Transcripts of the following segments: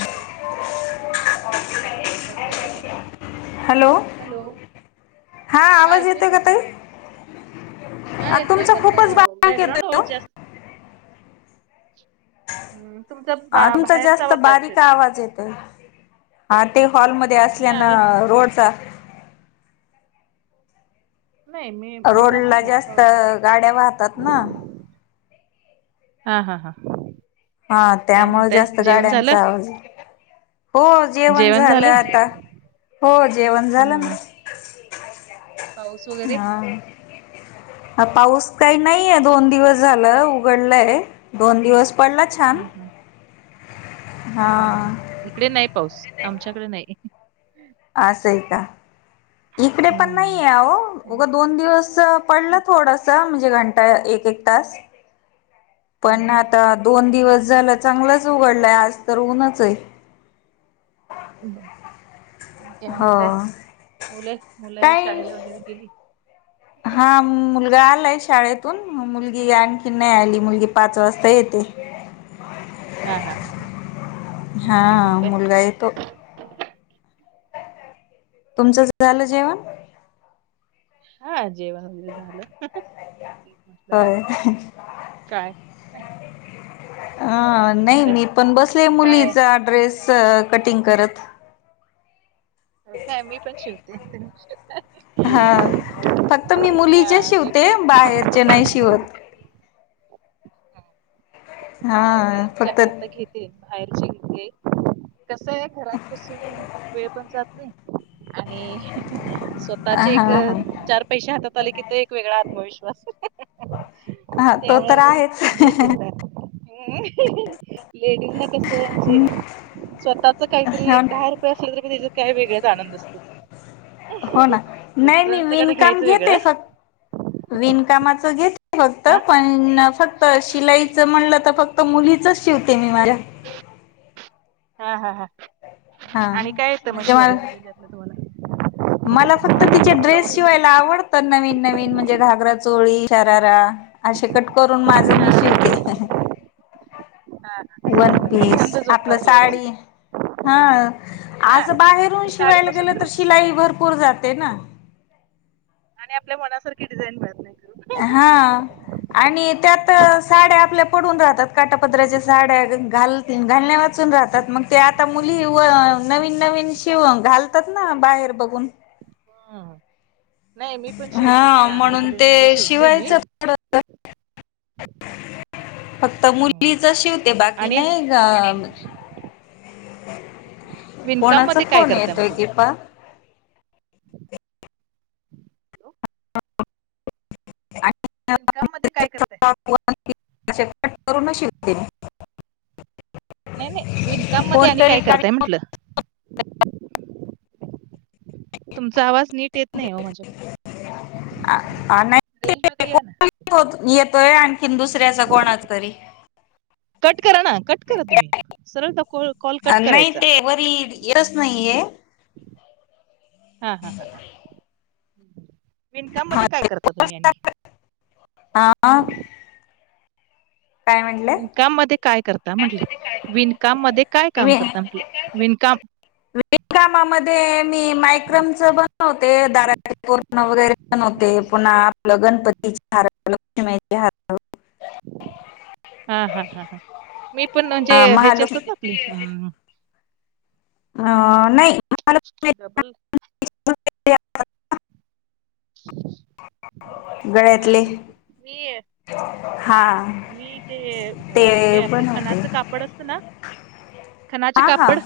Hello हा ऐकू येत काय? हॅलो हॅलो हा आवाज ऐकू येतोय येते ना काताई हा येते पण बॅकग्राऊंड हो जास्त हम् तुमचा? बा- तुमचा बाहेरचा जास्त आवाज बारी का येते आवाज येत हा ते हॉलमध्येध्ये नाही असल्या ना आहे रोडचा नाही मी रोड माझा आहे ला मोठा जास्त आवाज आहे गाड्या वाहतात ना. हा हा हां. हा त्यामुळे जास्त गाड्यांचा आवाज हो जेवण झालं आता हो जेवण झालं म हम्म पाऊस वगैरे हा. ह पाऊस काही नाही आहे दोन दिवस झालं उघडलंय दोन दिवस पडला. छान हम् हम्. हा. इकडे नाही पाऊस आमच्याकडे नाही. अस आहे का इकडे पण नाही हम्म आहे. आणि- उगं दोन दिवस पडलं हम्म, थोडस म्हणजे घंटा एक एक तास पण हम्म, आता दोन दिवस झालं चांगलंच उघडलंय आज तर ऊनच आहे. आणि काय म्हणतय हो मुलं मुलं काय शाळेला वगैरे गेली. ह. हा मुलगा आलाय शाळेतून मुलगी आणखी नाही आली मुलगी पाच वाजता येते. हा हा हा हा आणख म्हणते. काय त तुमचंच झालं जेवण हा जेवण वगैरे झालं एक म्हटलं होय काय आणि अ काय नाही म्हणताय मी पण बसले काय मुलीचा ड्रेस कटिंग करत काय मी पण शिवतेव हा फक्त मी मुलीचे हा मी शिवते पण बाहेरचे नाही शिवत हा फक्त बाहेरचे घ कस आहे घरात कसून वेळ पण जात नाही आणि हा स्वतःचे एक हा चार पैसे हातात आले की ते एक वेगळा आत्मविश्वास हा तो तर आहेच हम् लेडीज ना कस म्हणजे स्वतःच काहीतरी हो एकट हर ्र त्याचा काय वेगळ्याच आनंद असतो हो ना नाही नाही मिस्टरांचं काय विनकाम घ्यायचं वेगळं घेते फक् विणकामाच घेत फक्त हा पण फक्त शिलाईच म्हणलं तर फक्त तर मुलीच शिवते मी मला्या हा हा हा हा आणि काय येत म म्हणजे मला शिवालं वगैरे त्यातलं तुम्हाला मला फक्त तिचे ड्रेस ब्लाऊज वगैरे शिवायला आवडतात नवीन नवीन म्हणजे घागरा चोळी शरारा असे कट करून माझं मी हा शिवते. हा. वन पीस छंद आपलं जोपासलाय म्हणजे साडी हा हा आजं बाहेरून शिवायला साडीपासून गेलं तर ड्रेस शिलाई भरपूर जाते ना आणि आपल्या मनासारखी डिझाईन मिळत नाही खरं. हा आणि त्यात साड्या आपल्या पडून राहतात काटापद्राच्या साड्या घाल घालण्यावर ून राहतात मग ते आता मुली नवीन नवीन शिव घालतात ना बाहेर बघून हम्म नाही मी पण शिवते हा म्हणजे म्हणून अनारकले ते वगैरे शिवते मी शिवायचं ह फक्त मुलीच शिवते बाकी आणि नाही अ विणकाम कोणाचा मध्ये काय फोन करताय मग येतोय तुम्ही? किपा इनकम मध्ये काय करतय ट करून शवते नाही नाही विनकाम मध्ये आणि कोणतरी काय करताय कार्यक्रम म्हटलं तुमचा आवाज नीट येत नाही हो माझ्याकडे आ- आ- नाही रेंज ते मध्ये या ना कोण येतोय आणखीन दुसऱ्याचा कोणाात तरी कट करा ना कट करा तुम्ही सरळता कॉल आ, कट नाही करायचा ते वरी येतच नाहीये हा हा ह विणकाम म हा, काय करता तुम्ही आणि आा काय म्हटलं विकाम मध्ये काय करता म्हंटले विणकाम मध्ये काय काम करता म्हटलं विणकाम वे कामामध्ये मी मायक्रमच बनवते दार पूर्ण वगैरे पण होते पुन्हा आपलं गणपतीची हार लक्ष्मीचे हार हा हा हा हा मी पण म्हणजे अं, ह्याचे महालक्ष्मी असतात ना आपली अम अ नाही महालक्ष्मी डबल ह गेळ्यातली मी हा मी ते ते हे आपले बनवते खणाचं काप पड असत ना खनाचे हा कापड हा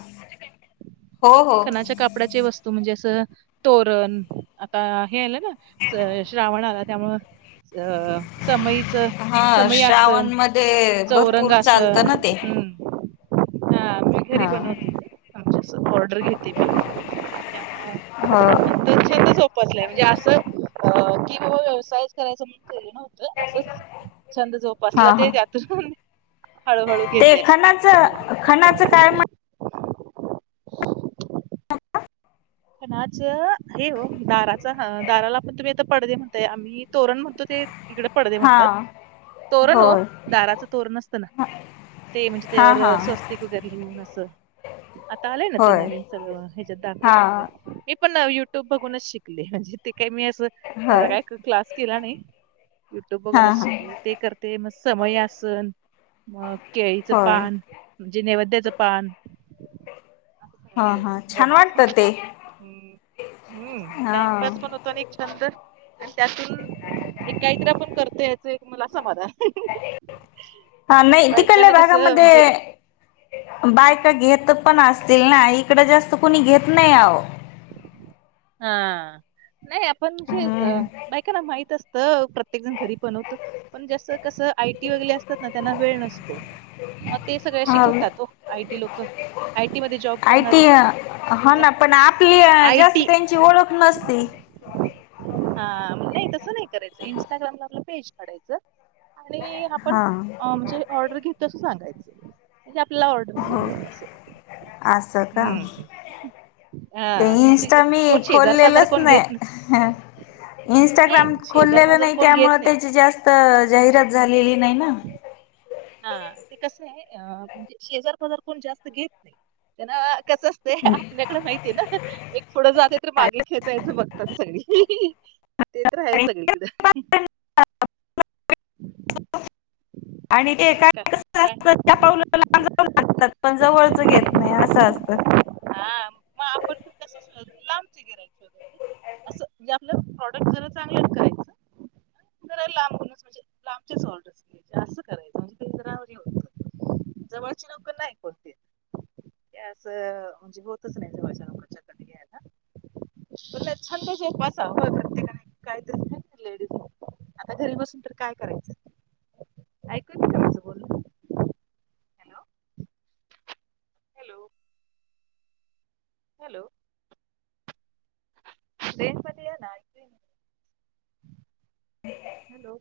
हो हो खनाचे कापड कपडाचे वस्तू म्हणजे असं तोरण आता हे आलं ना श्रावण आला त्यामुळे्हा अ समयीच हा समय आसन श्रावण मध्ये भरपूर चालतं चौरंगसन ते मी घरी हा बनवते ते आमच्या ऑर्डर घेते मी त्यामुळं हा तो छंद म्हणजे अस की व्यवसाय कराय असच छंद हा जोपसला ते हा त्यातर ते खणाचं खणाचं बनवते काय म्हण पण आच हे हो दाराचा दाराला पण तुम्ही आता पडदे म्हणताय आम्ही तोरण म्हणतो ते इकडे पडद हा म्हणतात तोरण हो होय दाराचं तोरण असतं ना ते म्हणजे हा त्यावर हा स्वस्तिक र लिहून असं आता आलंय ना ते होय नवीन सगळं ह्याच्यात दाखव हा मी पण युट्यूब बघूनच शिकले म्हणजे ते काही मी अस त्याचा होय काय क्लास केला नाही युट्यूब हा बघूनच हा शिकले ते करते मग समयसन मग केळीचं होय पान म्हणजे नैवद्याचं पान असं हा सगळं हा छान बनवते वाटत ते हम्म हम्म हा टाइमपास पण होत एक छंद आणि त्यातून एकाहीत्र पण करतो याच एक मला असा मलाा हा नाही तिकडल्या बायकांना कसं भागामध्ये म्हणजे बायका घेत पण असतील ना इकड जास्त कुणी घेत नाही आहो हा नाही आपण जे हम्म बायक ना माहितच तर प्रत्येक जण घरी पण होत पण जसं कसं आयटी वगैरे असतात ना त्यांना वेळ नसतो मग ते सगळ्याशी हा घेतात हो आयटी लोक आयटी मध्ये जॉब आय करणारी टी हा ना पण आपली जास्त आयटी त्यां ची ओळख नसते हा नाही तसं नाही करायचं इं्स्टाग्रामला आपलं पेज काढायचं आणि आपण हा म्हणजे ऑर्डर घेऊ तस सांगायचं म्हणजे आपला ऑर्डरस येत तसं असं का हम् ते इन्स्ट मी पाजार खोललेलंच कोण घेत नस नाही नाही इंस्टाग्राम शेजार खोललेलं पाजार नाही कोण त्यामुळे घेत नाहीत त्या जास्त जाहिरात झालेली नाही ना हा ते कसं आहेज शेजार बाजार कोण जास्त घेत नाही त्यांना कस ते आपल्याकडे माहतीय ना एक पुथडं जाते तर मागे खेचायचं बघतात सगळी ते तर आहे सगळी कड आणि ते एकाय कसं काय असत पातात पण जवळच घेत नाही असं असतं हा मग आपण पण कसं शोधायचं लांबचे गिराईक शोधायचे. असं म्हणजे आपलं प्रॉडक्ट जरा चांगलं कराय वर होत जवळची लोकर नाही कोणती तेसजी बत स्ने खर्चा क घ छंद जोपासा प्रत्येकानं [inaudible] आता घरी बसून तर काय करायचं ऐकू येतं का माझं बोलणं? हॅलो हॅलो हॅलो ट्रेन मध्ये या ना हॅलो